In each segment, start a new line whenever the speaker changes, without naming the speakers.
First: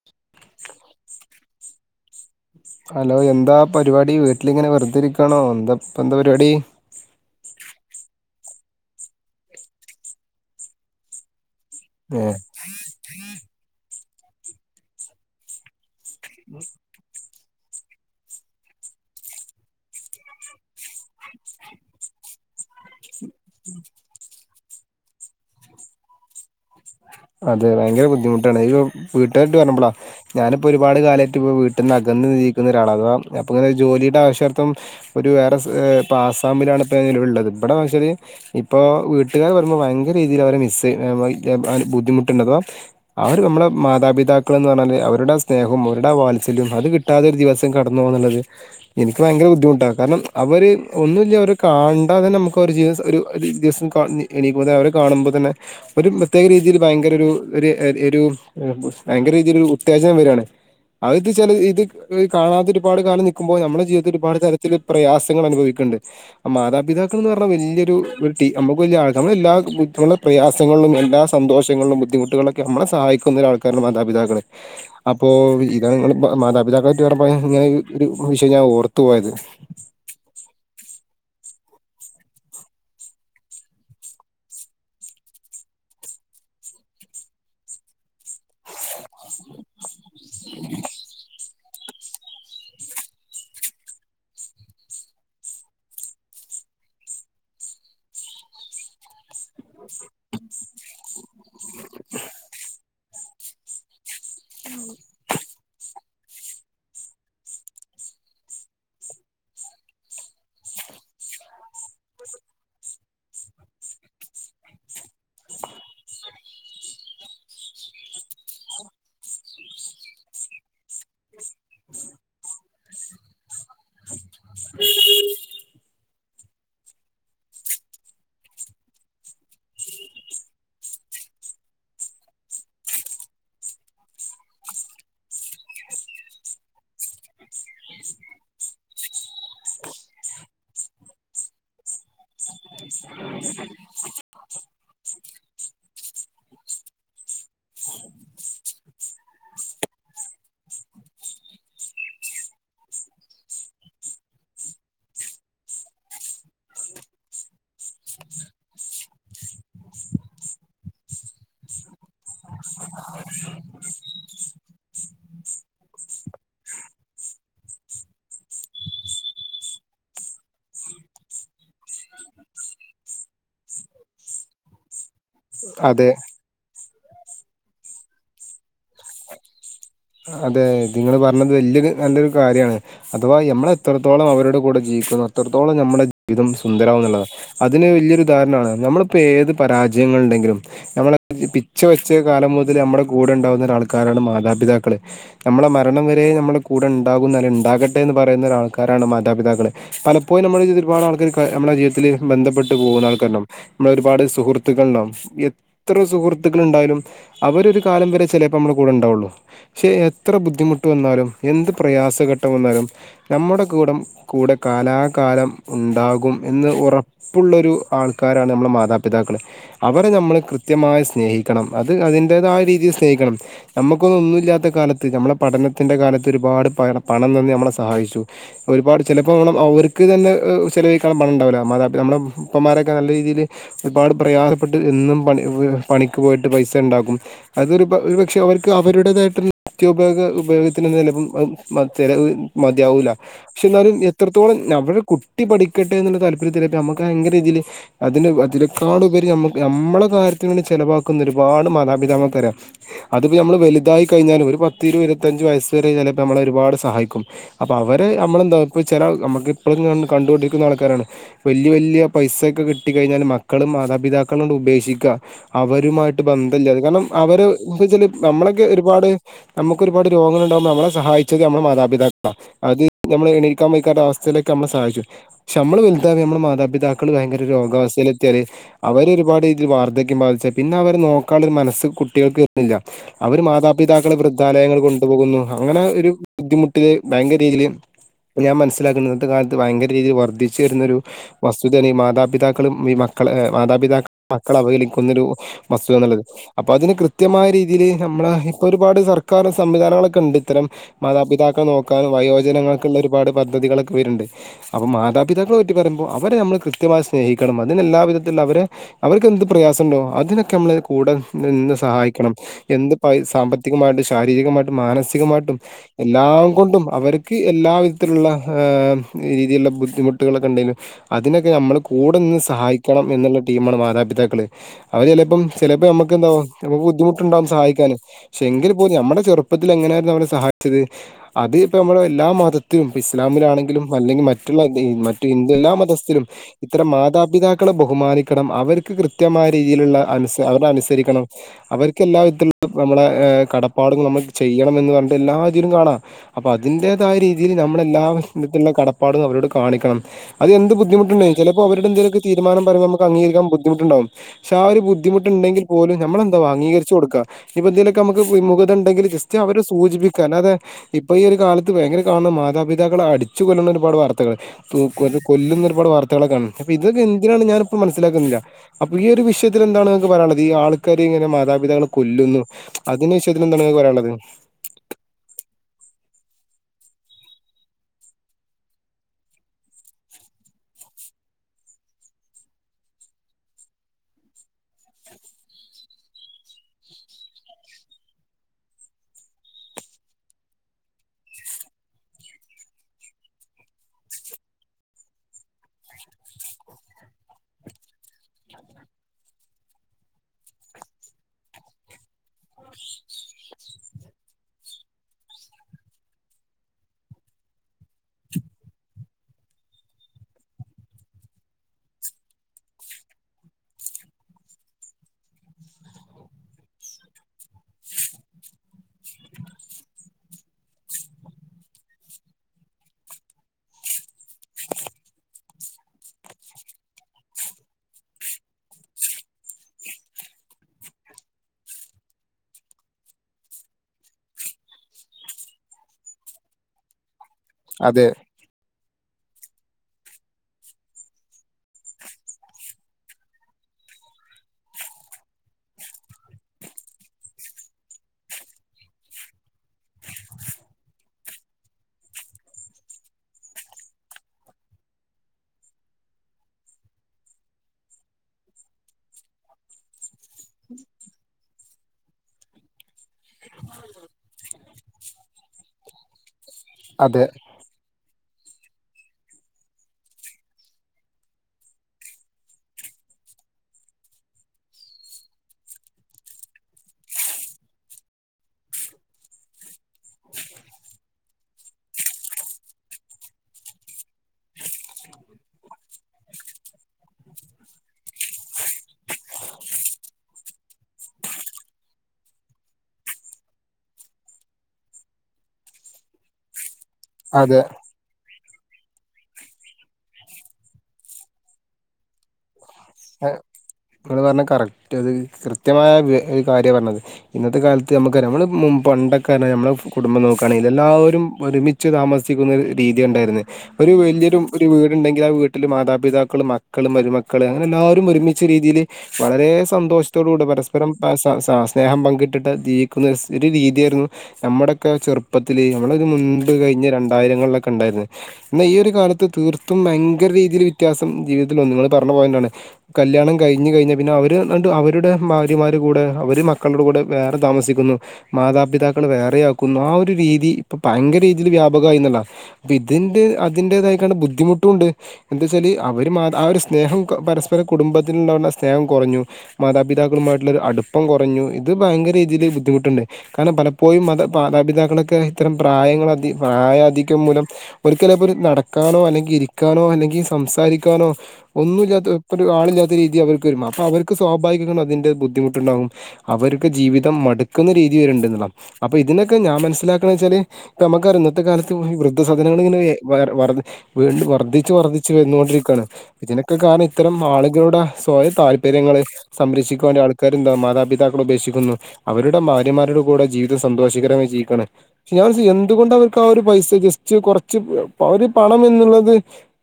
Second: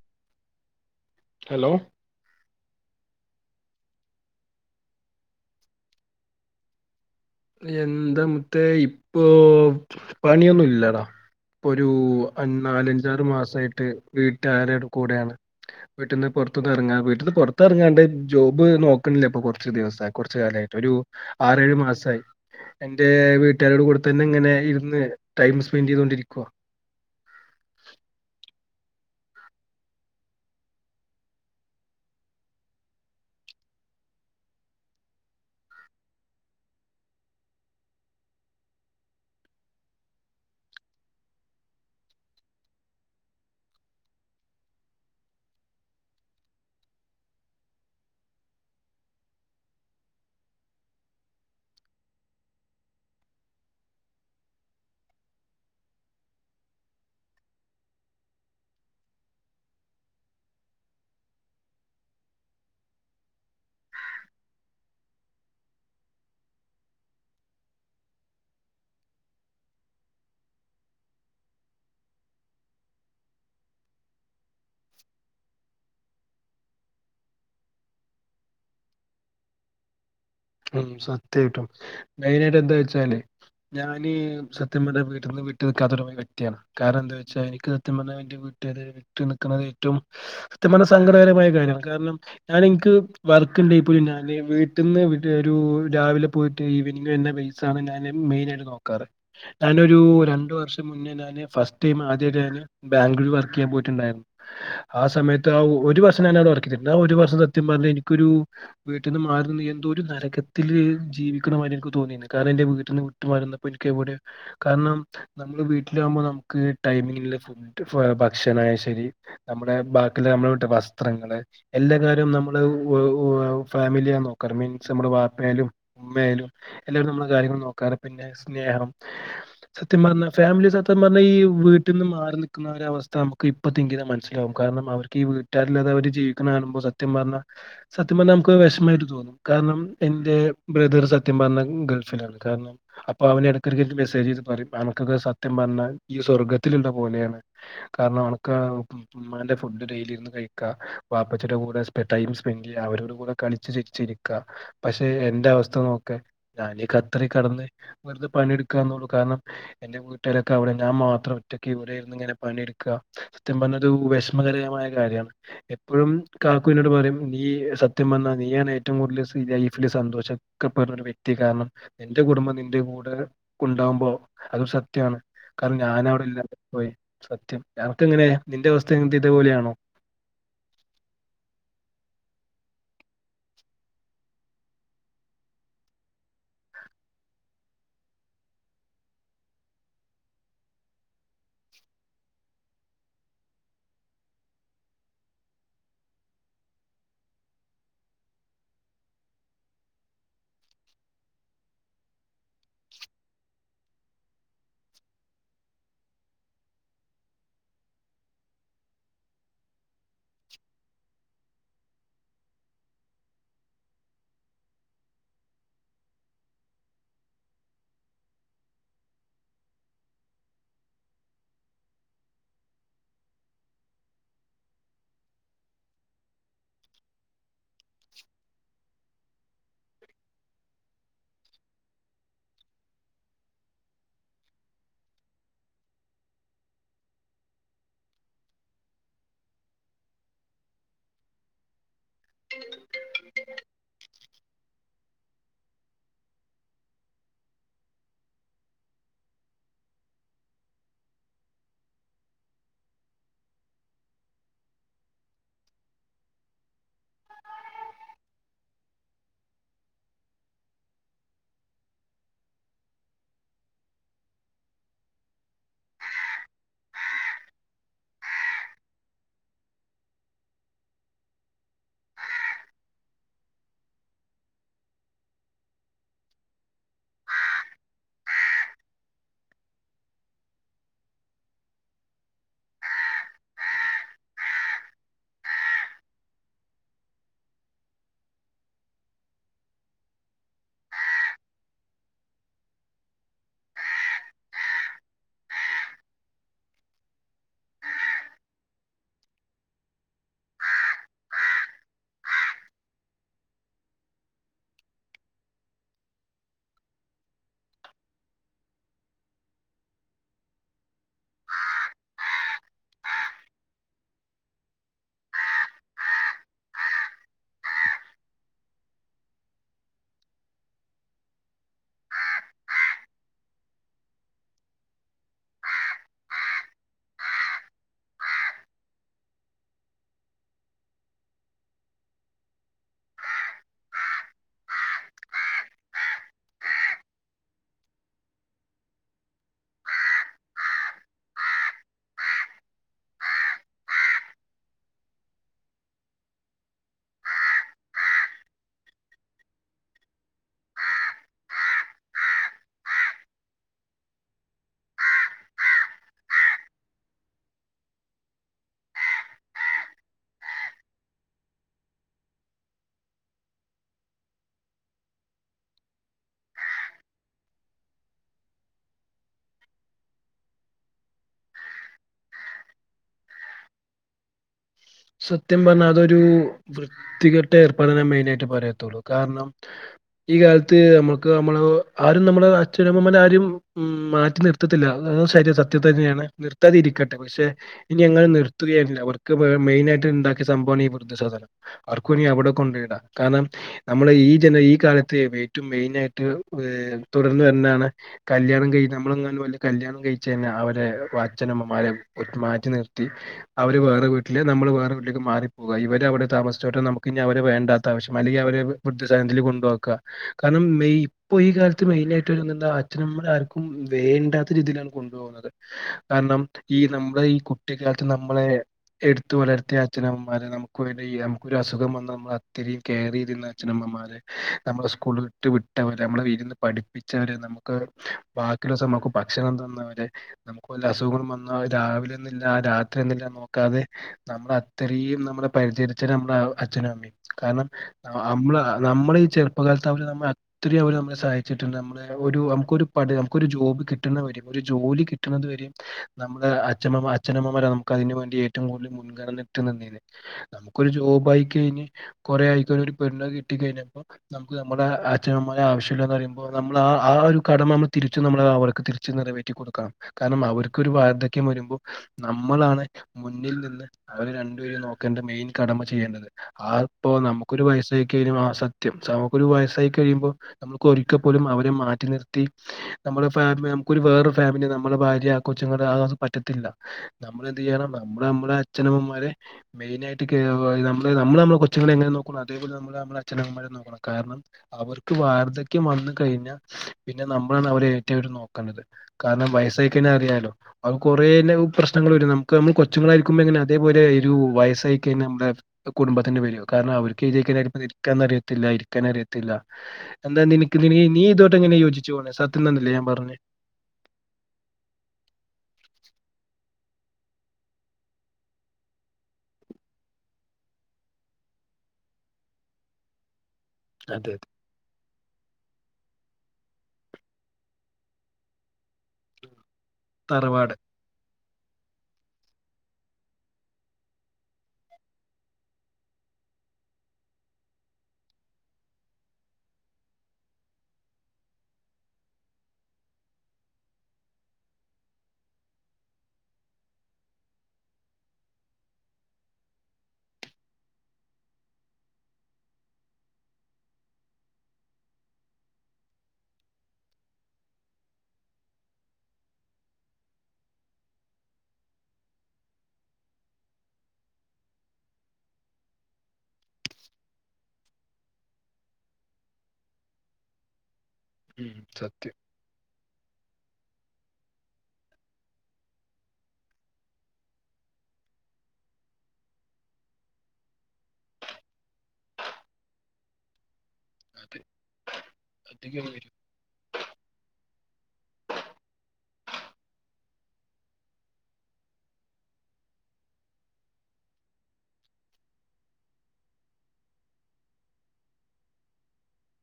[inaudible]
Hello
hello എന്താ പരിപാടി വീട്ടിലിങ്ങനെ വെറുതെരിക്കാണോ എന്താ എന്താ പരിപാടി?
എന്താ മുത്തേ ഇപ്പോ പണിയൊന്നുല്ലടാ ഇപ്പൊരു
ഏഹ്
നാലഞ്ചാറ് മാസയിട്ട് വീട്ട്കാര്ടെ കൂടെയാണ് വീട്ടിന്ന് പൊറത്തൊന്നെറങ്ങ വീട്ടിന്ന് പൊറത്ത് എറങ്ങണ്ട് ജോബ് നോക്കണില്ലപ്പൊ കൊറച്ച് ദിവസ കൊറച്ച് കാലായി ഒരു ആറേഴ് മാസായി എന്റെ വീട്ട്കാരുടെ കൂടെ തന്നെ ഇങ്ങനെ ഇരുന്ന് ടൈം സ്പെൻഡ് ചെയ്തൊണ്ടിരിക്കുവ
അതെ വയങ്കര ബുദ്ധിമുട്ടാണ് ഈ വീട്ടുകാര്ടെ പറഞ്ഞപ്പളാ ഞാനിപ്പോ ഒരുപാട് കാലായിട്ട് ഇപ്പോ വീട്ടിന്ന് അകന്ന് ജീവിക്കുന്ന ഒരാളാ അപ്പം ഇങ്ങനെ ജോലിടെ ആവശ്യാർത്തം ഒരു വേറെ ഇപ്പൊ ആസാമിലാണ് ഇപ്പ ഞാൻ നിലവില്ള്ളത് ഇവിടെ വെച്ചാല് ഇപ്പൊ വീട്ട്കാര് വരുമ്പോ ഭയങ്കര രീതില് അവരെ മിസ് അവ അ ബുദ്ധിമുട്ട്ണ്ട് അപ്പൊ അവര് നമ്മളെ മാതാപിതാക്കളെന്ന് പറഞ്ഞാല് അവരുടെ സ്നേഹോം അവരുടാ വാത്സല്യോം അത് കി ട്ടാതൊരു ദിവസം കടന്നു പോവാന്ന്ള്ളത് എനിക്ക് ഭയങ്കര ബുദ്ധിമുട്ടാ കാരണം അവര് ഒന്നുല്ല്യ അവരെ കാണ്ടാതന്നെ നമ്മക്ക് ഒരു ജീവസം ഒരു ദിവസം പ്പ നീ എണീക്കുമ്പ തന്നെ അവരെ കാണുമ്പതന്നെ ഒരു പ്രത്യേക രീതില് ഭയങ്കരൊരു ഒരു ഒരു ഭയങ്കര രീതിലൊരു ഉത്തേജകം വരാണ് അയെന്തച്ചാല് ഇത് കാണാതൊരുപാട് കാലം നിക്കുമ്പോ ഞമ്മളെ ജീവിതത്തില് ഒരുപാട് തരത്തില് പ്രയാസങ്ങൾ അനുഭവിക്ക്ണ്ട് മാതാപിതാക്കളെന്ന് പറഞ്ഞാ വല്യൊരുഒരു ടി നമ്മക്ക് വല്യ ആഹ് നമ്മളെ എല്ലാ ബുദ്ധി പ്രയാസങ്ങളും എല്ലാ സന്തോഷ യാസങ്ങളിലും ബുദ്ധിമുട്ടുകളിലൊക്കെ നമ്മളെ സഹായിക്കുന്നൊരാൾക്കാരാണ് മാതാപിതാക്കള് അപ്പൊ ഇതാണ് ഇങ്ങള് മാതാപിതാക്കളെ പറ്റി പറഞ്ഞപ്പോ ഇങ്ങനരു ഒരു വിഷയം ഞാൻ ഓർത്തു പോയത്
ഉം സത്യായിട്ടും മെയിനായിട്ട് എന്താ വെച്ചാല് ഞാന് സത്യം പറഞ്ഞ വീട്ടിന്ന് വിട്ട് നിക്കാത്തൊരു വ്യക്തിയാണ് കാരണം എന്താ വെച്ചാ എനിക്ക് സത്യം പറഞ്ഞ എന്റെ വീട്ട്കാരെ വിട്ട് നിക്കണത് ഏറ്റവും സത്യം പറഞ്ഞ സങ്കടകരമായ കാര്യാണ് കാരണം ഞാനിൻക്ക് വർക്ക്ണ്ടേപ്പോലും ഞാന് വീട്ടിന്ന് വിട്ട് ഒരു രാവിലെ പോയിട്ട് ഈവനിങ് വര്ണ വെയ്സാണ് ഞാന് മെയിനായിട്ട് നോക്കാറ് ഞാനൊരു രണ്ടു വർഷം മുന്നേ ഞാ ന് ഫസ്റ്റ് ടൈം ആദ്യായിട്ട് ഞാന് ബാംഗ്ലൂര് വർക്കെയ്യാൻ പോയിട്ട്ണ്ടായിരുന്നു ആഹ് സമയത്ത് ആഹ് ഒരു വർഷം ഞാനവിടെ വർക്കേയ്തിട്ടുണ്ട് ആഹ് ഒരു വർഷം സത്യം പറഞ്ഞ എനിക്കൊരു വീട്ടിന്ന് മാറിന്ന് ഞാൻ എന്തോരു നരകത്തില് ജീവിക്കണമാരിയ ഇൻക്ക് തോന്നിന്ന് കാരണം എന്റെ വീട്ടിന്ന് വിട്ട് മാറിന്നപ്പോ എനിക്ക് എവിടെയൊ കാരണം നമ്മള് വീട്ടിലാകുമ്പോ നമുക്ക് ടൈമിങ്നുള്ള ഫുഡ് ഭക്ഷണായ ശരി നമ്മടെ ബാക്കിള്ള നമ്മള വിട്ട വസ്ത്രങ്ങള് എല്ലാ കാര്യോം നമ്മള് ഓഹ് ഫാമിലിയാ നോക്ക ക്കാറ് മീൻസ് നമ്മടെ വാപ്പായലും ഉമ്മയലും എല്ലാവരും നമ്മളെ കാര്യങ്ങള് നോക്കാറ് പിന്നെ സ്നേഹം സത്യം പറഞ്ഞാ ഫാമിലി സത്യം പറഞ്ഞ ഈ വീട്ടിന്ന് മാറി നിക്കുന്ന ആഹ് ഒരവസ്ഥ നമുക്ക് ഇപ്പ തിങ്ഗെയ്ത മനസ്സിലാവും കാരണം അവർക്കി വീട്ടുകാരില്ലാതെ അവര് ജീവിക്ക്ണെ കാണുമ്പോ സത്യം പറഞ്ഞ സത്യം പറഞ്ഞ നമ്മക്ക് വെഷമായിട്ട് തോന്നും കാരണം എന്റെ ബ്രദറ് സത്യം പറഞ്ഞ ഗൾഫിലാണ് കാരണം അപ്പൊ അവന് എടക്കെടക്ക് ഇൻക് മെസ്സേജെയ്ത് പറയും അനക്കൊക്കെ സത്യം പറഞ്ഞ ഈ സ്വർഗത്തിലുള്ള പോലെയാണ് കാരണം അനക്ക് ഇമ്മാന്റെ ഫുഡ് ഡെയിലി ഇര്ന്ന് കഴിക്കാ വാപ്പച്ചിടെ കൂടെ സ്‌പെ ടൈം സ്പെന്റെയ്യ അവര്ടെ കൂടെ കളിച്ച് ചിരിച്ചിരി ക്ക പക്ഷെ എന്റെ അവസ്ഥ നോക്ക് ഞാനീ ഖത്തറി കടന്ന് വെറ്തെ പണിയെട്ക്കാന്നൊള്ളൂ കാരണം എന്റെ വീട്ടാരൊക്കെ അവിടെ ഞാൻ മാത്രം ഒറ്റയ്ക്ക് ഇവിടെ ഇരുന്നിങ്ങനെ പണിയെടുക്ക സത്യം പറഞ്ഞൊരു വിഷമകരമായ കാര്യാണ് എപ്പഴും കാക്കുന്നോട് പറയും നീ സത്യം പറഞ്ഞ നീയാണെ റ്റവും കൂടുതല് സി ലൈഫില് സന്തോഷിക്കപ്പെടുന്ന ഒരു വ്യക്തി കാരണം എന്റെ കുടുംബം നിന്റെ കൂടെ ഉണ്ടാവുമ്പോ അതൊരു സത്യാണ് കാരണം
അതെ
ഞാനവിടെ ഇല്ലാതെ പോയി സത്യം അനക്കെങ്ങനെയ നിന്റെ അവസ്തേം ഇതേപോലെയാണോ
അതെ ഇതിങ്ങള് പറഞ്ഞത് വല്യൊരു നല്ലൊരു കാര്യാണ് അഥവാ ഞമ്മള് എത്രത്തോളം അവരുടെ കൂടെ ജീവിക്കുന്നോ അത്രത്തോളം ഞമ്മടെ ജീവിതം സുന്ദരമാവും ന്നുള്ളതാ അതിന് വല്യാെരു ഉദാഹരണാണ് നമ്മളിപ്പ ഏത് പരാജയങ്ങള് ഇണ്ടെങ്കിലും നമ്മളെ പിച്ച വെച്ചെ കാലം മുതല് നമ്മടെ കൂടെ ഉണ്ടാവുന്ന ഒരാ ൾക്കാരാണ് മാതാപിതാക്കള് നമ്മളെ മരണം വരെ നമ്മള് കൂടെ ഇണ്ടാകുന്ന അല്ല ഇണ്ടാകട്ടെ എന്ന് പറയുന്നര ആൾക്കാരാണ് മാതാപിതാക്കള് പലപ്പോഴും നമ്മുടെ ജീവിതത്തില് ഒരുപാട് ആൾക്കാര് നമ്മളെ ജീവിതത്തില് ബന്ധപ്പെട്ട് പോകുന്ന ആൾക്കാര്ണ്ടാവും നമ്മളെ ഒരുപാട് സുഹൃത്തുക്കള് ഉണ്ടാകും എത്ര സുഹൃത്തുക്കൾ ഉണ്ടായാലും അവര് ഒരു കാലം വരെ ചെലേപ്പം നമ്മുടെ കൂടെ ഉണ്ടാവൊള്ളൂ പക്ഷെ എത്ര ബുദ്ധിമുട്ട് വന്നാലും എന്ത് പ്രയാസഘട്ടം എന്നാലും നമ്മുടെ കൂടം കൂടെ കാലാകാലം ഉണ്ടാകും എന്ന് ഉറ പ്പുള്ളൊരു ആൾക്കാരാണ് നമ്മളെ മാതാപിതാക്കള്. അവരെ ഞമ്മള് കൃത്യമായി സ്നേഹിക്കണം അത് അതിന്റേതായ രീതിയിൽ സ്നേഹിക്കണം. നമ്മക്കൊന്നു ഒന്നുല്ലാത്ത കാലത്ത് നമ്മളെ പഠനത്തിന്റെ കാലത്ത് ഒരുപാട് പ പണം തന്ന് നമ്മളെ സഹായിച്ചു. ഒരുപാട് ചെലപ്പോ ഓണം അവർക്ക് തന്നെ ചെലവഴിക്കാന്ള്ള പണണ്ടാവുല മാതാപിതാ നമ്മടെ ഉപ്പന്മാരൊക്കെ നല്ല രീതിയില്. ഒരുപാട് പ്രയാസപ്പെട്ട് എന്നും പണി പണിക്ക് പോയിട്ട് പൈസ ഇണ്ടാക്കും. അതൊരു പ ഒരു പക്ഷെ അവർക്ക് അവരുടേതായിട്ട് നിത്യുപയോഗ ഉപയോഗത്തിന് നിലും അത് ചെലവ് മത്യാവുല. പക്ഷെ ഇന്നാലും എത്രത്തോളം നവിടെ കുട്ടി പഠിക്കട്ടെന്നുള്ള താല്പര്യത്തിലെക്ക് നമുക്ക് ഭയങ്കര ഇതില്. അതിന് അതിനേക്കാളുപരി ഞമ്മ ഞമ്മളെ കാര്യത്തിന് വേണ്ടി ചെലവാക്കുന്ന ഒരുപാട് മാതാപിതാക്ക [unintelligible] റ്യ അതിപ്പ ഞമ്മള് വലുതായി കയിഞ്ഞാലും ഒരു പത്തിരുപ ഇരുപത്തഞ്ചു വയസ്സ് വരെ ചെലേപ്പ നമ്മളെ ഒരുപാട് സഹായിക്കും. അപ്പൊ അവര് നമ്മളെന്താ ഇപ്പ ചെല നമ്മുക്ക് ഇപ്പളും ക കണ്ടൊണ്ടിരിക്കുന്ന ആൾക്കാരാണ്. വെല്ല്യ വെല്ല്യ പൈസക്കെ കിട്ടി കയിഞ്ഞാല് മക്കള് മാതാപിതാക്കളെങ്ങട് ഉപേക്ഷിക്ക. അവരുമായിട്ട് ബന്ധല്ല കാര്ണം അവര് എന്ത വെച്ചാല് നമ്മളൊക്കെ ഒരു. പാട് നമുക്കൊരുപാട് രോഗങ്ങള്ണ്ടാവുമ്പൊ നമ്മളെ സഹായിച്ചത് നമ്മുടെ മാതാപിതാക്കള. അത് നമ്മള് എണീക്കാൻ വെയ്ക്കാത്ത അവസ്ഥയിലൊക്കെ നമ്മളെ സഹായിച്ചു. പക്ഷ നമ്മള് വലുതവുമ്പ നമ്മളെ മാതാപിതാക്കള് ഭയങ്കര രോഗാവസ്ഥയിലെത്ത്യാല്. അവരൊരുപാട് രീതില് വാർദ്ധക്യം ബാധിച്ച പിന്നെ അവര് നോക്കാള്ളരു മനസ്സ് കുട്ടികൾക്ക് വര്ന്നില്ല. അവര് മാതാ പിതാക്കളെ വൃദ്ധാലയങ്ങൾ കൊണ്ടുപോകുന്നു അങ്ങനെ ഒരു ബുദ്ധിമുട്ടില് ഭയങ്കര രീതിയില്. ഞാൻ മനസ്സിലാക്കുന്നു ഇന്നത്തെ കാലത്ത് ഭയങ്കര രീതിയിൽ വർദ്ധിച്ചു വരുന്നരു വസ്തുതേണി ഈ മാതാപിതാക്കള് ഈ മക്കള് എ മാതാപിതാക്ക മക്കള അവഹേലിക്കുന്നൊരു. വസ്തുതന്ന്ള്ളത് അപ്പൊ അതിന് കൃത്യമായ രീതിയിയില് നമ്മളെ. ഒരുപാട് സർക്കാറ് സംവിധാനങ്ങളൊക്കെണ്ട് ഇത്തരം. മാതാപിതാക്കളെ നോക്കാനും വയോജനങ്ങൾക്കുള്ള ഒരുപാട് പദ്ധതികളൊക്കെ വര്ണ്ട്. അപ്പം മാതാപിതാക്കളെ പറ്റി പറയുമ്പൊ അവരെ നമ്മള് കൃത്യമായി സ്നേഹിക്കണം അതിനെല്ലാ വിധത്തില്ള്ള അവരെ. അവർക്ക് എന്ത് പ്രയാസണ്ടോ അതിനൊക്കെ ഞമ്മള് കൂടെ നിന്ന് സഹായിക്കണം എന്ത് പൈസ് സാമ്പത്തികമായിട്ടും ശാരീരികമായിട്ടും മാനസികമായിട്ടും. എല്ലാം കൊണ്ടും അവർക്ക് എല്ലാ വിധത്തിലുള്ള ഏ രീതിയിലുള്ള ബുദ്ധിമുട്ടുകളൊക്കെ ഉണ്ടെങ്കിലു അതിനൊക്കെ നമ്മള് കൂടെ നിന്ന് സഹായിക്കണം എന്നുള്ള ടീമാണ് മാതാപിതാക്കള്. അവര് ചെലെപ്പം ചെലേപ്പ ഞമ്മക്ക് എന്താവും നമ്മുക്ക് ബുദ്ധിമുട്ട്ണ്ടാകും സഹായിക്കാന്. പക്ഷെ എങ്കിൽ പോലും നമ്മടെ ചെറുപ്പത്തിൽ എങ്ങനെയായിരുന്നു അവര് സഹായിച്ചത്. അത് ഇപ്പ നമ്മുടെ എല്ലാ മതത്തിലും ഇപ്പ ഇസ്ലാമിലാണെങ്കിലും അല്ലെങ്കിൽ മറ്റുള്ള ദൈ മറ്റു ഹിന്ദു എല്ലാ മതസ്ത്തിലും. ഇത്തരം മാതാപിതാക്കളെ ബഹുമാനിക്കണം അവർക്ക് കൃത്യമായ രീതിയിലുള്ള അനുസ അവരെ അനുസരിക്കണം. അവർക്ക് എല്ലാ വിധത്തിലും നമ്മളെ കടപ്പാടും നമ്മൾ ചെയ്യണം എന്ന് പറഞ്ഞ്ട്ട് എല്ലാ ഇതിലും കാണാ. അപ്പൊ അതിന്റേതായ രീതിയില് നമ്മളെല്ലാ വെശ്മത്തിലുള്ള കടപ്പാടും അവരോട് കാണിക്കണം. അത് എന്ത് ബദ്ധിമുട്ട്ണ്ടെ [unintelligible] ചെലപ്പോ അവരുടെ എന്തെലൊക്കെ തീരുമാനം പറയുമ്പ നമുക്ക് അംഗീകരിക്കാ ബുദ്ധിമുട്ട്ണ്ടാവും. പക്ഷെ ആ ഒരു ബുദ്ധിമുട്ട് ഇണ്ടെങ്കിൽ പോലും നമ്മളെന്താ അംഗീകരിച്ച് കൊടുക്ക ഇഞ്പ്പെന്തെ ക്കെ നമുക്ക് വിമുഖത ഇണ്ടെങ്കില് ജസ്റ്റ് അവരെ സൂചിപ്പിക്കാ അല്ലാതെ. ഇപ്പൊ ഈ ഒരു കാലത്ത് ഭയങ്കര കാണുന്ന മാതാപിതാക്കളെ അടിച്ചു കൊല്ലുന്ന ഒരുപാട് വാർത്തകള്. തു കൊല കൊല്ലുന്ന ഒരുപാട് വാർത്തകളൊക്കേണ് അപ്പൊ ഇതൊക്കെ എന്തിനാണ് ഞാനിപ്പം മനസ്സിലാക്കുന്നില്ല. അപ്പൊ ഈ ഒരു വിഷയത്തില് എന്താണ് നിങ്ങക്ക് പറയാൻള്ളത് ഈ ആൾക്കാര് ഇങ്ങനെ മാതാപിതാക്കളെ കൊല്ല്ന്നു. അതിന് വിഷയത്തിലും എന്താണ് ഇങക് പറയാന്ള്ളത്.
സത്യം പറഞ്ഞാ അതൊരു വൃത്തികെട്ട ഏർപ്പാട് ഞാൻ മെയിനായിട്ട് പറയത്തുള്ളൂ കാരണം. ഈ കാലത്ത് നമ്മുക്ക് നമ്മള് ആരും നമ്മള അച്ഛന അമ്മമാര്ടെ ആരും. ഉം മാറ്റി നിർത്തത്തില്ല അത് ശരിയാ സത്യം തന്നെയാണ് നിർത്താതെ ഇരിക്കട്ടെ പക്ഷെ ഇനി എങ്ങാനും നിർത്തുകയാണെ അവർക്ക് വേ മെയിനായിട്ട് ഇണ്ടാക്കിയ സംഭവാണ് ഈ വൃദ്ധസദനം ആർക്കും ഇനി അവിടെ കൊണ്ടോ ഇടാം കാരണം നമ്മള് ഈ ജന ഈ കാലത്ത് ഏറ്റവും മെയിനായിട്ട് ഏ തുടർന്ന് വര്ന്നാണ് കല്യാണം കഴിഞ്ഞാ നമ്മളെങ്ങാനും വെല്ല കല്യാണം കഴിച്ചഴിഞ്ഞാ അവരെ ഇപ്പ അച്ഛനമ്മമാരെ [unintelligible] മാറ്റി നിർത്തി അവര് വേറെ വീ ട്ടില് നമ്മള് വേറെ വീട്ടിലേക്ക് മാറി പോവാ ഇവര് അവിടെ താമസിച്ചോട്ടെ നമുക്ക് ഇനി അവരെ വേണ്ടാത്ത ആവശ്യം അല്ലെങ്കിൽ അവര് വൃദ്ധസദനത്തില് കൊണ്ടാക്കാ കാരണം മെയ് ഇപ്പൊ ഈ കാലത്ത് മെയിനായിട്ട് വര്ന്നന്നെന്താ അച്ഛനമ്മമാരെ ആർക്കും വേണ്ടാത്ത രീതിയിലാണ് കൊണ്ടോ കുന്നത് കാരണം ഈ നമ്മളെ ഈ കുട്ടിക്കാലത്ത് നമ്മളെ എട്ത്തു വളർത്തിയ അച്ഛനമ്മമാരെ നമുക്ക് വേണ്ടി നമുക്കൊര് അസുഖം വന്നാ നമ്മളെ അത്രേയും കെയറെയ്തിരുന്ന അച്ഛനമ്മമാരെ നമ്മള് സ്കൂള് വിട്ട് വിട്ടവരെ നമ്മളെ ഇരുന്ന് പഠിപ്പിച്ചവരെ നമുക്കൊര് ബാ [unintelligible] നമുക്ക് ഭക്ഷണം തന്നവരെ നമുക്ക് വല്ല അസുഖങ്ങളും വന്നാ രാവിലെന്നുല്ല രാത്രിയൊന്നുല്ല നോക്കാതെ നമ്മളെ അത്രേയും നമ്മളെ പരിചരിച്ചോര് നമ്മളെ അച്ഛനും അമ്മീം കാരണം
അതെ
നമ്മള് നമ്മളെ ഈ ചെറുപ്പകാലത്ത് അവര് നമ്മളെ അത്രേയും അവര് നമ്മള് സഹായിച്ചിട്ട്ണ്ട് നമ്മള് ഒരു നമുക്കൊരു പണി നമുക്കൊരു ജോബ് കിട്ട്ണത് വെരീം ഒരു ജോലി കിട്ട്ന്നത് വെരീം നമ്മുടെ അച്ചമ്മ അച്ഛനമ്മമാരാ നമുക്ക് അതിന് വേണ്ടി ഏറ്റവും കൂടുതൽ മുൻഗണന ഇട്ട് നിന്നീന്യേ നമുക്കൊരു ജോബായിയി കഴിഞ്ഞ് കൊറെ ആയിട്ടൊര് പെണ്ണോക്കെ കിട്ടി കഴിഞ്ഞപ്പൊ നമുക്ക് നമ്മുടെ അച്ഛനമ്മമാരെ ആവശ്യല്ലന്ന് പറയ്മ്പോ നമ്മള് ആ ആ ഒരു കടമ നമ്മള് തിരിച്ചു നമ്മള് അവർക്ക് തിരി ച്ച് നിറവേറ്റി കൊട്ക്കണം കാരണം അവർക്കൊർ വാർദ്ധക്യം വരുമ്പോ നമ്മളാണ് മുന്നിൽ നിന്ന് അവര് രണ്ടുപേരും നോക്കേണ്ട മെയിൻ കടമ ചെയ്യേണ്ടത് അത്പ്പോ
അതെ
നമു ക്കൊരു വയസ്സായി കഴിഞ്ഞും ആ സത്യം നമുക്കൊരു വയസ്സായി കഴിയ്മ്പോ നമ്മുക്ക് ഒരിക്ക പോലും അവരെ മാറ്റി നിർത്തി നമ്മുടെ ഫാമിലി നമുക്കൊരു വേറെ ഫാമിലി നമ്മളുടെ ഭാര്യ കൊച്ചുങ്ങള് അതൊന്നും പറ്റത്തില്ല നമ്മള് എന്തെയ്യണം നമ്മള് നമ്മളെ അച്ഛനമ്മമാരെ മെയിനായിട്ട് കെ നമ്മള് നമ്മളെ കൊച്ച്ങ്ങളെ എങ്ങനെ നോക്ക്ന്നു അതേപോലെ നമ്മള് നമ്മളെ അച്ഛനമ്മമാരെ നോ കാരണം അവർക്ക് വാർദ്ധക്യം വന്ന് കഴിഞ്ഞാ പിന്നെ നമ്മളാണ് അവരെ ഏറ്റു ആയിട്ട് നോക്കേണ്ടത് കാരണം വയസ്സായി കഴിഞ്ഞാ അറിയാലോ അത് കൊറേ പ്രശ്നങ്ങള് വരും നമുക്ക് നമ്മള് കൊ കൊച്ച്ങ്ങളായിരിക്കുമ്പോ എങ്ങനെ അതെപോലെ ഒര് വയസ്സായി കഴിഞ്ഞ നമ്മളെ കുടുംത്തിന്റെ [unintelligible] കാരണം അവർക്ക്
അതെ
[unintelligible] ഇരിക്കാനറിയത്തില്ല ഇരിക്കാൻ അറിയത്തില്ല എന്താ നിനക്ക് നീ ഇതോട്ടെങ്ങനെ യോജിച്ച് പോവ്ണേ സത്യം തന്നെല്ലേ ഞാൻ പറഞ്ഞെ
ഇങ്ങള് പറഞ്ഞ കറക്റ്റ് അത് കൃത്യമായ ഒര് കാര്യാ പറഞ്ഞത് ഇന്നത്തെ കാലത്ത് നമുക്കറിയ നമ്മള് പണ്ടൊക്കെ പറഞ്ഞാ നമ്മളെ കുടുംബം നോക്കാണേല് എല്ലാവരും ഒരുമി ച്ച് താമസിക്കുന്ന ഒര് രീതി ഇണ്ടായിര്ന്നെ ഒരു
അതെ
വലിയൊരു
അതെ
ഒരു വീട്ണ്ടെങ്കി ആ വീട്ടില് മാതാപിതാക്കള് മക്കളും മരുമക്കൾ അങ്ങനെ എല്ലാവരും ഒരുമിച്ച് രീതീല് വളരെ സന്തോഷത്തോട് കൂടെ
തറവാട്
പരസ്പരം സ സ സ്നേഹം പങ്കിട്ടിട്ട് ജീവിക്കുന്ന ഒര് രീതിയായിരുന്നു നമ്മുടെക്കെ ചെറുപ്പത്തില് നമ്മളൊര് മുൻപ് കഴിഞ്ഞ രണ്ടായിരങ്ങളിലൊക്കെ ഇണ്ടായിരുന്നു എന്നാ ഈ ഒരു കാലത്ത് തീർത്തും ഭയങ്കര രീതിയിൽ വ്യത്യാസം ജീവിതത്തില് വന്നു ഇങ്ങള് പറഞ്ഞ പോയന്റാണ് കല്യാണം കഴിഞ്ഞ് കഴിഞ്ഞാ പിന്നെ അവര് ഇന്നെട്ട് അവര്ടെ ഭാര്യമാരുടെ കൂടെ അവര് മക്കളുടെ കൂടെ വേറെ താമസിക്കുന്നു മാതാപിതാക്കൾ വേറെയാക്കുന്നു ആ ഒരു രീതി ഇപ്പൊ ഭയങ്കര രീതീല് വ്യാപകായിന്ന്ള്ളാ ഇതിന്റെ അതിന്റേതായിക്കാണ്ട് ബുദ്ധിമുട്ടുണ്ട് എന്താച്ചാല് അവര് മാ ആ ഒരു സ്നേഹം പരസ്പരം കുടുംബത്തില്ണ്ടാവ്ന്ന സ്നേഹം കൊറഞ്ഞു മാതാപിതാക്കളുമായിട്ടുള്ളൊരു അടുപ്പം കുറഞ്ഞു ഇത് ഭയങ്കര രീതിയില് ബുദ്ധിമുട്ട്ണ്ട് കാര്ണം പലപ്പോഴും മത മാതാപിതാക്കളൊക്കെ ഇത്തരം പ്രായങ്ങൾ അധി പ്രായ അധികം മൂലം ഒരിക്കലപ്പൊ നടക്കാനോ അല്ലെങ്കി ഇരിക്കാനോ അല്ലെങ്കി സംസാരിക്കാനോ
ഉം,
ഒന്നുല്ലാത്ത
സത്യം
ആളില്ലാത്ത രീതി അവര്ക്ക് വരും അപ്പ അവര്ക്ക് സ്വാഭാവിക അതിന്റെ ബുദ്ധിമുട്ട്ണ്ടാകും അവര്ക്ക് ജീവിതം മട്ക്ക്ന്ന രീതി വര്ണ്ട്ന്ന്ള്ളാ അപ്പ ഇതിനൊക്കെ ഞാ മനസ്സിലാക്കണച്ചാല് പ്പമ്മക്കറിയാ ഇന്നത്തെ കാലത്ത് വൃദ്ധ സാദനങ്ങള് ങ്ങനെ വയർ വർ വീണ്ടു
അതെ
വർദ്ധിച്ചു വർദ്ധിച്ചു വന്നുകൊണ്ടിരിക്കാണ്.
അധികം വരും
ഇതിനൊക്കെ കാരണം ഇത്തരം ആള്കളുടെ സ്വയ താല്പര്യങ്ങള് സംരക്ഷിക്കാൻ വേണ്ടി ആൾക്കാര് ന്താ മാതാപിതാക്കളെ ഉപേക്ഷിക്കുന്നു അവരുടെ ഭാര്യമാരുടെ കൂടെ ജീവിതം സന്തോഷകരമായി ജീവിക്ക്യാണ് ഞാൻ [unintelligible] എന്തുകൊണ്ട് അവർക്ക് ആ ഒരു പൈസ ജസ്റ്റ് കൊറച്ച് ഒരു പണം എന്ന്ള്ളത്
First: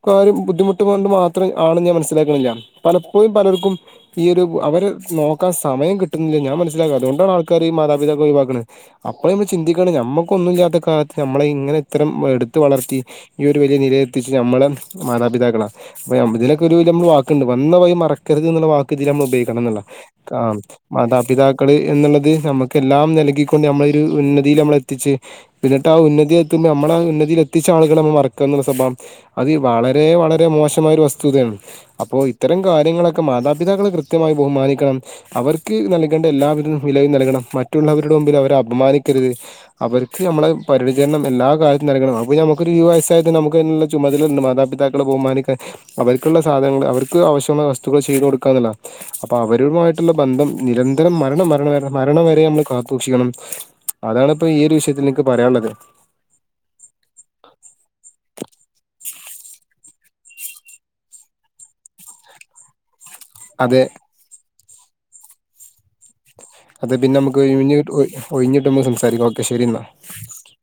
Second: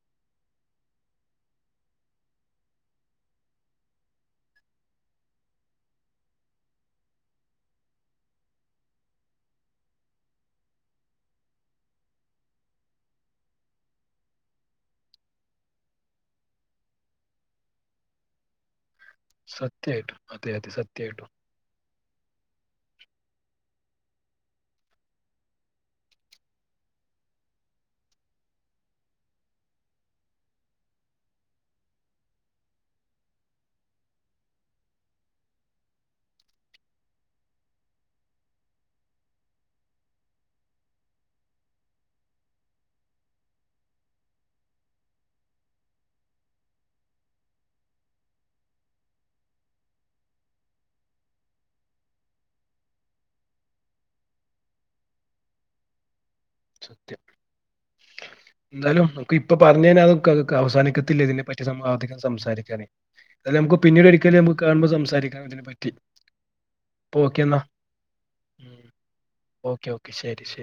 കാര്യം ബുദ്ധിമുട്ട് കൊണ്ട് മാത്രം ആണ്ന്ന് ഞാൻ മനസ്സിലാക്ക്ണില്ല്യ. പലപ്പോയും പലർക്കും ഈയൊര് അവരെ നോക്കാൻ സമയം കിട്ട്ന്നില്ല. ഞാൻ മനസ്സിലാക്ക അതോണ്ടാണ് ആൾക്കാര് ഈ മാതാപിതാക്കളെ ഒയിവാക്ക്ണ് അപ്പള് മ്മള് ചിന്തിക്കണം ഞമ്മക്കൊന്നുല്ല്യാത്ത കാലത്ത് നമ്മളെ ഇങ്ങനെ ഇത്രം എടുത്ത് വളർത്തി ഈ ഒരു വലിയ നില എത്തിച്ചെ നമ്മള മാതാപിതാക്കളാ അപ്പ ഇതിലൊക്കെരു ത് മ്മള് വാക്ക്ണ്ട്. വന്ന വയി മറക്കര്ത് ന്നുള്ള വാക്ക് ഇതിലമ്മളുപയോഗിക്കണംന്ന്ള്ളാ
സത്യമായിട്ടും
ആ
അതെ അതെ സത്യമായിട്ടും
മാതാപിതാ ക്കള് എന്ന്ള്ളത് നമ്മക്കെല്ലാം നൽകിക്കൊണ്ട് നമ്മള ഒരു ഉന്നതിയില് നമ്മളെത്തിച്ച് എന്നിട്ട് ആ ഉന്നതി എത്ത്മ്പ നമ്മളാ ഉന്നതിയിലെത്തിച്ച ആളുകളെ നമ്മ മറക്കന്നുള്ള സ്വഭാവം അത് വളരെ വളരെ മോശമായൊരു വസ്തുതയാണ് അപ്പോ ഇത്തരം കാര്യങ്ങളൊക്കെ മാതാപിതാക്കളെ കൃത്യമായി ബഹുമാനിക്കണം അവർക്ക് നൽകേണ്ട എല്ലാവിധ വിലയും നൽകണം. മറ്റുള്ളവരുടെ മുമ്പിലവരെ അപമാനിക്കര്ത് അവര്ക്ക് നമ്മള് പരിചരണം എല്ലാ കാലത്തും നൽകണം അപ്പ നമുക്കൊരു [unintelligible] വയസ്സായ തന്നെ നമുക്ക് ചുമതലണ്ട് മാതാപിതാക്കള ബഹുമാനിക്കാൻ അവര് ക്ക്ള്ള സാധനങ്ങൾ അവർക്ക് ആവശ്യമായ വസ്തുക്കൾ ചെയ്ത് കൊടുക്കാന്ന്ള്ള അപ്പ അവരുമായിട്ട്ള്ള ബന്ധം നിരന്തരം മരണം മരണവരെ മരണം വരെ നമ്മള് കാത്തൂക്ഷിക്കണം അതാണ്പ്പൊ ഈയൊരു വിഷയത്തില് നിക്ക് പറയാള്ളത്
സത്യം എന്താലും നമുക്ക് ഇപ്പൊ പറഞ്ഞയിഞ്ഞ അതൊക്കക്കവസാനിക്കത്തില്ല ഇതിനെ പറ്റി സം അധികം സംസാരിക്കാന് അത് നമുക്ക്
അതെ
പിന്നീടൊരിക്കല് നമുക്ക് കാണുമ്പോ സംസാരിക്കാം ഇതിനെ പറ്റി
അതെ
ഇപ്പൊ
പിന്നെ മ്മക്ക്
ഓക്കെ എന്നാ
ഒഴിഞ്ഞ ഒഴിഞ്ഞ്‌ട്ട്മ്പൊ സംസാരിക്കാം ഓക്കെ ശെരി ന്നാ
ഓക്കെ ശരി ശരി